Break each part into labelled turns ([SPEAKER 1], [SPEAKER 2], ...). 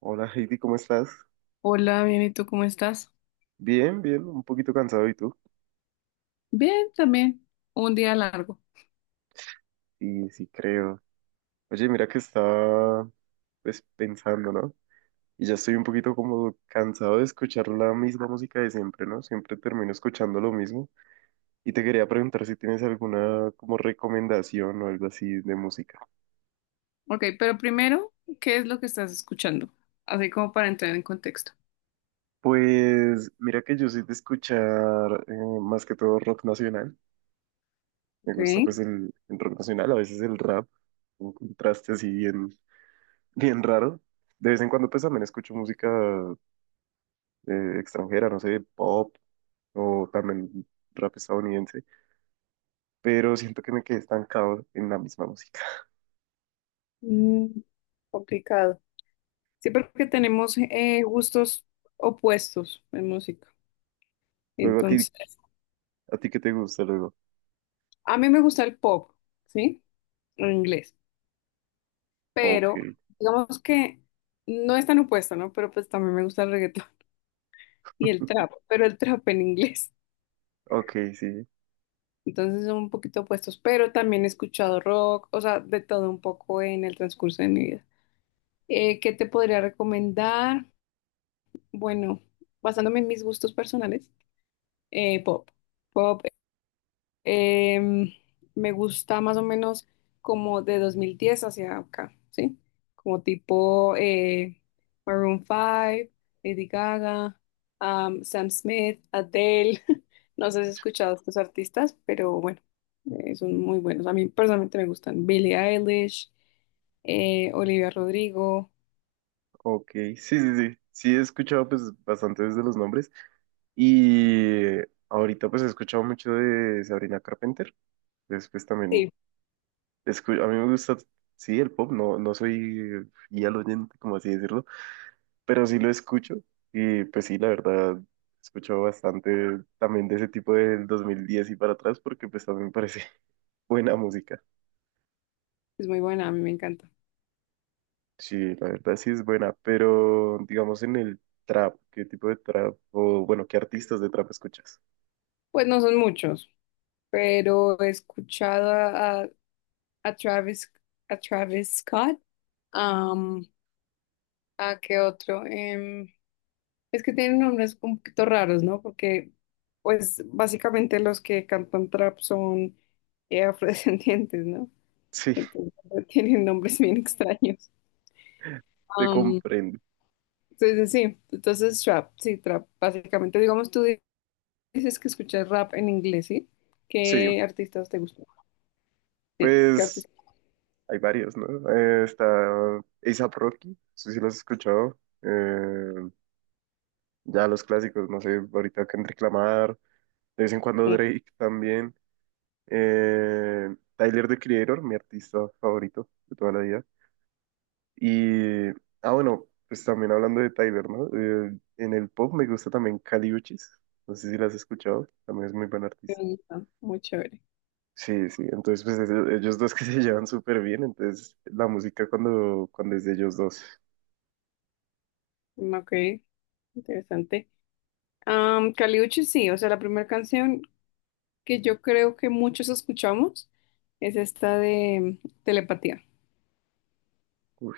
[SPEAKER 1] Hola Heidi, ¿cómo estás?
[SPEAKER 2] Hola, bien, ¿y tú cómo estás?
[SPEAKER 1] Bien, bien, un poquito cansado, ¿y tú?
[SPEAKER 2] Bien, también. Un día largo.
[SPEAKER 1] Sí, sí, creo. Oye, mira que estaba pues pensando, ¿no? Y ya estoy un poquito como cansado de escuchar la misma música de siempre, ¿no? Siempre termino escuchando lo mismo. Y te quería preguntar si tienes alguna como recomendación o algo así de música.
[SPEAKER 2] Ok, pero primero, ¿qué es lo que estás escuchando? Así como para entrar en contexto.
[SPEAKER 1] Pues mira que yo soy de escuchar más que todo rock nacional. Me gusta pues
[SPEAKER 2] Ok.
[SPEAKER 1] el rock nacional, a veces el rap, un contraste así bien, bien raro. De vez en cuando pues también escucho música extranjera, no sé, pop o también rap estadounidense, pero siento que me quedé estancado en la misma música.
[SPEAKER 2] Mm, complicado. Sí, porque tenemos gustos opuestos en música.
[SPEAKER 1] Luego a ti,
[SPEAKER 2] Entonces,
[SPEAKER 1] ¿A ti qué te gusta luego?
[SPEAKER 2] a mí me gusta el pop, ¿sí? En inglés.
[SPEAKER 1] Ok,
[SPEAKER 2] Pero, digamos que no es tan opuesto, ¿no? Pero pues también me gusta el reggaetón y el trap, pero el trap en inglés.
[SPEAKER 1] ok, sí,
[SPEAKER 2] Entonces son un poquito opuestos, pero también he escuchado rock, o sea, de todo un poco en el transcurso de mi vida. ¿Qué te podría recomendar? Bueno, basándome en mis gustos personales, pop. Pop. Em, Me gusta más o menos como de 2010 hacia acá, ¿sí? Como tipo Maroon 5, Lady Gaga, Sam Smith, Adele. No sé si has escuchado a estos artistas, pero bueno, son muy buenos. A mí personalmente me gustan Billie Eilish, Olivia Rodrigo.
[SPEAKER 1] ok, sí, sí, sí. Sí he escuchado pues bastantes de los nombres y ahorita pues he escuchado mucho de Sabrina Carpenter. Después también
[SPEAKER 2] Sí,
[SPEAKER 1] a mí me gusta, sí, el pop, no, no soy fiel oyente, como así decirlo, pero sí lo escucho, y pues sí, la verdad, escucho bastante también de ese tipo del 2010 y para atrás porque pues también me parece buena música.
[SPEAKER 2] es muy buena, a mí me encanta.
[SPEAKER 1] Sí, la verdad sí es buena, pero digamos en el trap, ¿qué tipo de trap o bueno, qué artistas de trap escuchas?
[SPEAKER 2] Pues no son muchos, pero he escuchado a Travis, a Travis Scott. Am, ¿A qué otro? Es que tienen nombres un poquito raros, ¿no? Porque, pues, básicamente los que cantan trap son afrodescendientes, ¿no?
[SPEAKER 1] Sí,
[SPEAKER 2] Entonces, tienen nombres bien extraños.
[SPEAKER 1] te
[SPEAKER 2] Am,
[SPEAKER 1] comprendo.
[SPEAKER 2] sí, sí, sí. Entonces, trap, sí, trap. Básicamente, digamos, dices que escuchas rap en inglés, ¿sí?
[SPEAKER 1] Sí,
[SPEAKER 2] ¿Qué artistas te gustan? Sí, ¿qué
[SPEAKER 1] pues
[SPEAKER 2] artistas?
[SPEAKER 1] hay varios, ¿no? Está A$AP Rocky, no sé si lo has escuchado. Ya los clásicos, no sé, ahorita Kendrick Lamar, de vez en cuando
[SPEAKER 2] Sí,
[SPEAKER 1] Drake también. Tyler, The Creator, mi artista favorito de toda la vida. Y, ah, bueno, pues también hablando de Tyler, ¿no? En el pop me gusta también Kali Uchis. No sé si la has escuchado, también es muy buen
[SPEAKER 2] me
[SPEAKER 1] artista.
[SPEAKER 2] gustan. Muy chévere.
[SPEAKER 1] Sí, sí, entonces pues ellos dos que se llevan súper bien, entonces la música cuando es de ellos dos.
[SPEAKER 2] Mm, ok, interesante. Caliuchi sí, o sea, la primera canción que yo creo que muchos escuchamos es esta de Telepatía.
[SPEAKER 1] Uy.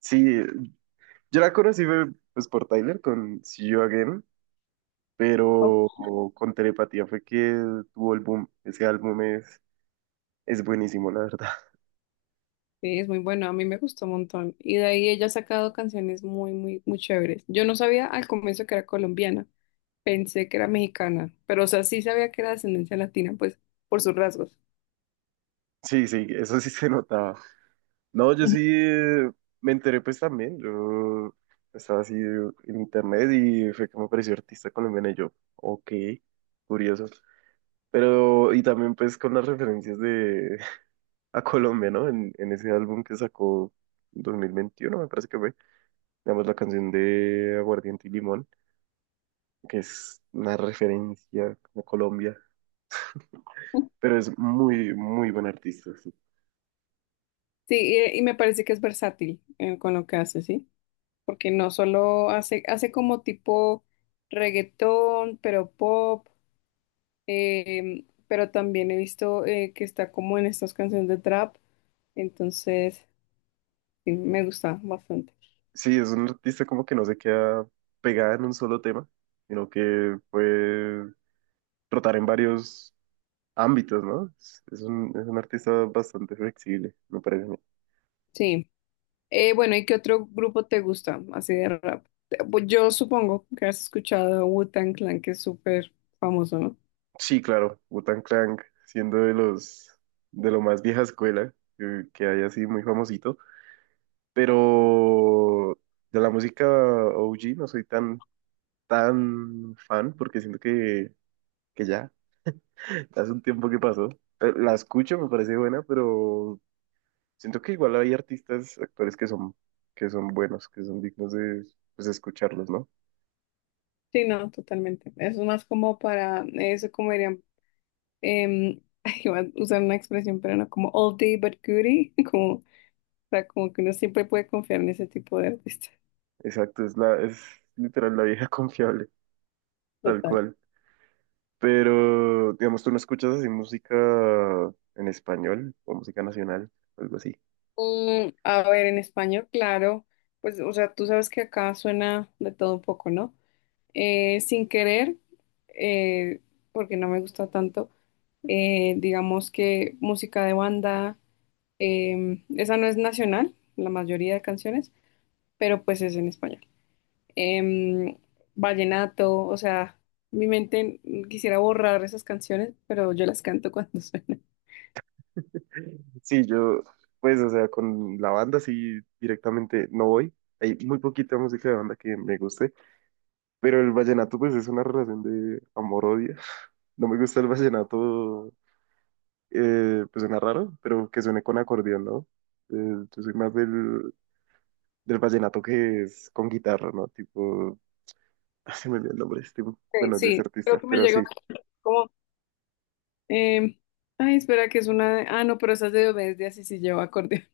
[SPEAKER 1] Sí, yo la conocí fue pues por Tyler con See You Again, pero
[SPEAKER 2] Ok.
[SPEAKER 1] con Telepatía fue que tuvo el boom. Ese álbum es buenísimo, la verdad.
[SPEAKER 2] Sí, es muy buena, a mí me gustó un montón. Y de ahí ella ha sacado canciones muy, muy, muy chéveres. Yo no sabía al comienzo que era colombiana, pensé que era mexicana, pero o sea, sí sabía que era de ascendencia latina, pues por sus rasgos.
[SPEAKER 1] Sí, sí, eso sí se notaba. No, yo sí
[SPEAKER 2] Ujú.
[SPEAKER 1] me enteré pues también, yo estaba así en internet y fue que me apareció artista colombiano y yo, ok, curioso. Pero, y también pues con las referencias de a Colombia, ¿no? En ese álbum que sacó en 2021 me parece que fue, digamos la canción de Aguardiente y Limón, que es una referencia a Colombia, pero es muy, muy buen artista, sí.
[SPEAKER 2] Sí, y me parece que es versátil con lo que hace, ¿sí? Porque no solo hace como tipo reggaetón, pero pop pero también he visto que está como en estas canciones de trap, entonces sí, me gusta bastante.
[SPEAKER 1] Sí, es un artista como que no se queda pegada en un solo tema, sino que puede trotar en varios ámbitos, ¿no? Es un artista bastante flexible, me parece a mí.
[SPEAKER 2] Sí. Bueno, ¿y qué otro grupo te gusta así de rap? Pues yo supongo que has escuchado Wu-Tang Clan, que es súper famoso, ¿no?
[SPEAKER 1] Sí, claro, wu Clank, siendo de los, de lo más vieja escuela que hay, así muy famosito, pero de la música OG no soy tan tan fan porque siento que ya hace un tiempo que pasó. La escucho, me parece buena, pero siento que igual hay artistas, actores que son, buenos, que son dignos de, pues, escucharlos, ¿no?
[SPEAKER 2] Sí, no, totalmente. Es más como para, eso como dirían, em, ay, iba a usar una expresión, pero no, como all day but goodie, como, o sea, como que uno siempre puede confiar en ese tipo de artistas.
[SPEAKER 1] Exacto, es literal la vieja confiable, tal
[SPEAKER 2] Total.
[SPEAKER 1] cual. Pero, digamos, tú no escuchas así música en español o música nacional, algo así.
[SPEAKER 2] Mm, a ver, en español, claro, pues, o sea, tú sabes que acá suena de todo un poco, ¿no? Sin querer, eh, porque no me gusta tanto, digamos que música de banda, esa no es nacional, la mayoría de canciones, pero pues es en español. Em, vallenato, o sea, mi mente quisiera borrar esas canciones, pero yo las canto cuando suenan.
[SPEAKER 1] Sí, yo, pues, o sea, con la banda sí, directamente no voy. Hay muy poquita música de banda que me guste, pero el vallenato pues es una relación de amor-odio. No me gusta el vallenato, pues suena raro, pero que suene con acordeón, ¿no? Eh, yo soy más del vallenato que es con guitarra, ¿no? Tipo, se me olvidó el nombre de este,
[SPEAKER 2] Sí,
[SPEAKER 1] bueno, de ese
[SPEAKER 2] sí, creo
[SPEAKER 1] artista,
[SPEAKER 2] que me
[SPEAKER 1] pero
[SPEAKER 2] llega
[SPEAKER 1] sí,
[SPEAKER 2] como. Eh, ay, espera, que es una. Ah, no, pero esa es de Obediencia, sí, sí lleva acordeón.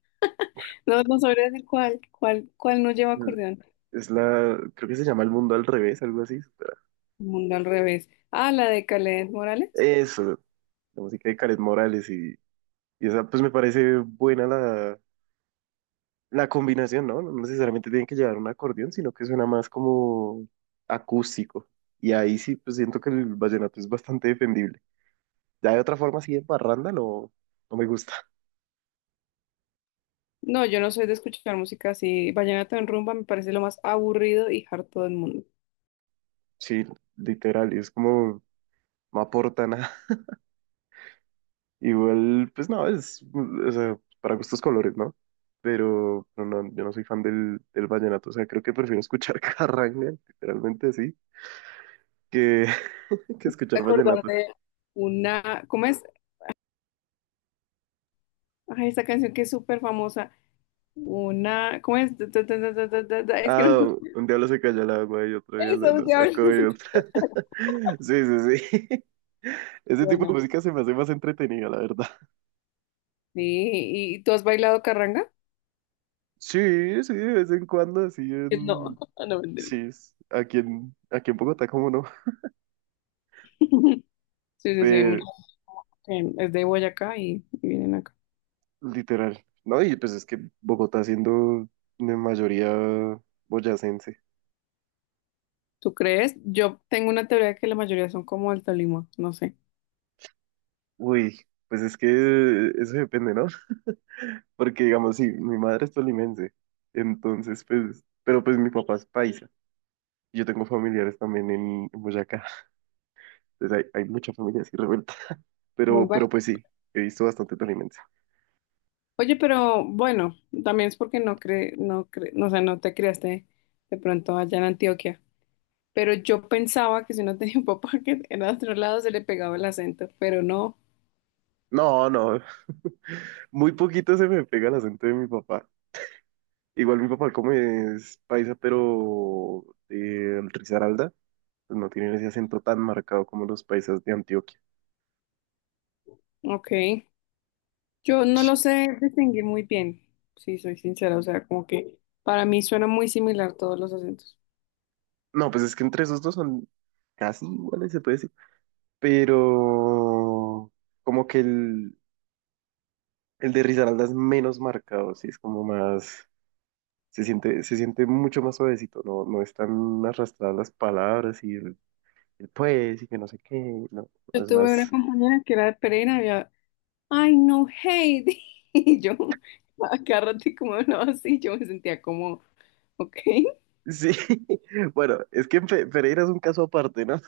[SPEAKER 2] No, no sabría decir cuál, cuál, cuál no lleva acordeón.
[SPEAKER 1] creo que se llama El Mundo al Revés, algo así. Espera.
[SPEAKER 2] Mundo al revés. Ah, la de Kaleth Morales.
[SPEAKER 1] Eso, la música de Karen Morales, y esa, pues me parece buena la combinación, ¿no? No necesariamente tienen que llevar un acordeón, sino que suena más como acústico. Y ahí sí, pues siento que el vallenato es bastante defendible. Ya de otra forma así de parranda no, no me gusta.
[SPEAKER 2] No, yo no soy de escuchar música así. Vallenato en rumba me parece lo más aburrido y harto del mundo.
[SPEAKER 1] Sí, literal, y es como no aporta nada. Igual, pues no, es, o sea, para gustos, colores, ¿no? Pero no, yo no soy fan del vallenato, o sea, creo que prefiero escuchar carranga, literalmente así, que, que
[SPEAKER 2] Me
[SPEAKER 1] escuchar
[SPEAKER 2] acordar
[SPEAKER 1] vallenato.
[SPEAKER 2] de una. ¿Cómo es? Ay, esa canción que es súper famosa. Una. ¿Cómo es? Ta, ta, ta, ta, ta, ta, ta. Es que no.
[SPEAKER 1] Ah, un diablo se calla el agua y otro día lo,
[SPEAKER 2] Eso,
[SPEAKER 1] lo saco
[SPEAKER 2] diablos.
[SPEAKER 1] y otro. Sí, sí, sí. Ese tipo de
[SPEAKER 2] Bueno.
[SPEAKER 1] música se me hace más entretenida, la verdad.
[SPEAKER 2] Sí, ¿y tú has bailado carranga?
[SPEAKER 1] Sí, sí, de vez en cuando, así
[SPEAKER 2] No,
[SPEAKER 1] en...
[SPEAKER 2] no, mentira.
[SPEAKER 1] Sí, es aquí en Bogotá, cómo no,
[SPEAKER 2] Sí, sí, sí, hay
[SPEAKER 1] pero
[SPEAKER 2] muchos que es de Boyacá y vienen acá.
[SPEAKER 1] literal, ¿no? Y pues es que Bogotá, siendo de mayoría boyacense.
[SPEAKER 2] ¿Tú crees? Yo tengo una teoría de que la mayoría son como del Tolima, no sé.
[SPEAKER 1] Uy, pues es que eso depende, ¿no? Porque digamos, sí, mi madre es tolimense, entonces pues, pero pues mi papá es paisa. Yo tengo familiares también en Boyacá, entonces hay mucha familia así revuelta,
[SPEAKER 2] Muy
[SPEAKER 1] pero,
[SPEAKER 2] bueno.
[SPEAKER 1] pero pues sí, he visto bastante tolimense.
[SPEAKER 2] Oye, pero bueno, también es porque no, o sea, no te criaste de pronto allá en Antioquia. Pero yo pensaba que si no tenía un papá que era de otro lado se le pegaba el acento, pero no.
[SPEAKER 1] No, no, muy poquito se me pega el acento de mi papá. Igual mi papá, como es paisa, pero de Risaralda, pues no tienen ese acento tan marcado como los paisas de Antioquia.
[SPEAKER 2] Ok. Yo no lo sé distinguir muy bien, si soy sincera. O sea, como que para mí suena muy similar todos los acentos.
[SPEAKER 1] No, pues es que entre esos dos son casi iguales, se puede decir. Pero como que el, de Risaralda es menos marcado, sí, es como más, se siente mucho más suavecito, no, no están arrastradas las palabras, y el pues y que no sé qué, no, no
[SPEAKER 2] Yo
[SPEAKER 1] es
[SPEAKER 2] tuve una
[SPEAKER 1] más...
[SPEAKER 2] compañera que era de Pereira. Ay, no, Heidi. Y yo, agárrate como no, así yo me sentía como, ok.
[SPEAKER 1] Sí, bueno, es que Pereira es un caso aparte, ¿no?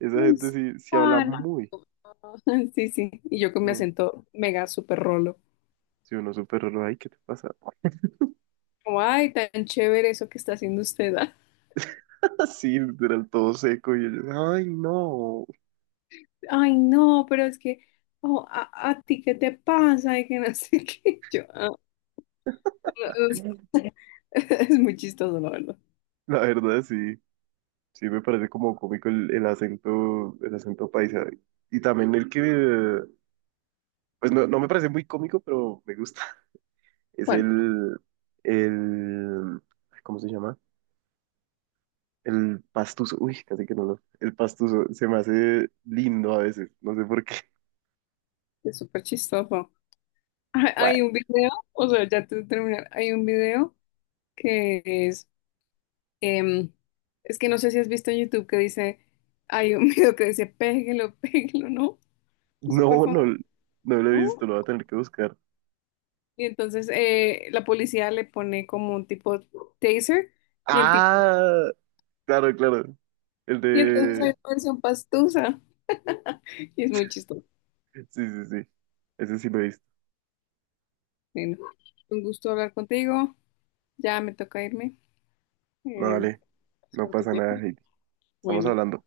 [SPEAKER 1] Esa
[SPEAKER 2] Ay,
[SPEAKER 1] gente
[SPEAKER 2] sí,
[SPEAKER 1] sí, sí habla
[SPEAKER 2] pan.
[SPEAKER 1] muy
[SPEAKER 2] Sí, sí. Y yo con mi
[SPEAKER 1] bien.
[SPEAKER 2] acento mega súper rolo.
[SPEAKER 1] Si uno, súper raro, ay, ¿qué te pasa?
[SPEAKER 2] Como, ay, tan chévere eso que está haciendo usted. Ah".
[SPEAKER 1] Sí, literal, todo seco. Y ellos, ay, no.
[SPEAKER 2] Ay, no, pero es que, oh, a ti, ¿qué te pasa? Y que no sé qué. Yo, "Ah, no, no sé". Es muy chistoso, la verdad.
[SPEAKER 1] La verdad, sí. Sí, me parece como cómico el acento paisa. Y también el que, pues no, no me parece muy cómico, pero me gusta. Es
[SPEAKER 2] Bueno,
[SPEAKER 1] el, ¿cómo se llama? El pastuso. Uy, casi que no lo. El pastuso se me hace lindo a veces. No sé por qué.
[SPEAKER 2] es súper chistoso. Hay
[SPEAKER 1] Bueno,
[SPEAKER 2] hay un video, o sea, ya te terminar, hay un video que es. Em, es que no sé si has visto en YouTube que dice, hay un video que dice, péguelo, péguelo, ¿no? Es súper
[SPEAKER 1] no,
[SPEAKER 2] famoso.
[SPEAKER 1] no, no lo he
[SPEAKER 2] ¿No?
[SPEAKER 1] visto, lo voy a tener que buscar.
[SPEAKER 2] Y entonces la policía le pone como un tipo taser y el tipo,
[SPEAKER 1] Ah, claro, claro. El
[SPEAKER 2] y entonces hay
[SPEAKER 1] de...
[SPEAKER 2] una versión pastusa. Y es muy chistoso.
[SPEAKER 1] Sí, sí, sí. Ese sí lo he visto.
[SPEAKER 2] Bueno, un gusto hablar contigo. Ya me toca irme.
[SPEAKER 1] No,
[SPEAKER 2] Em,
[SPEAKER 1] vale. No
[SPEAKER 2] suerte. A
[SPEAKER 1] pasa nada,
[SPEAKER 2] ti.
[SPEAKER 1] Heidi. Estamos
[SPEAKER 2] Bueno.
[SPEAKER 1] hablando.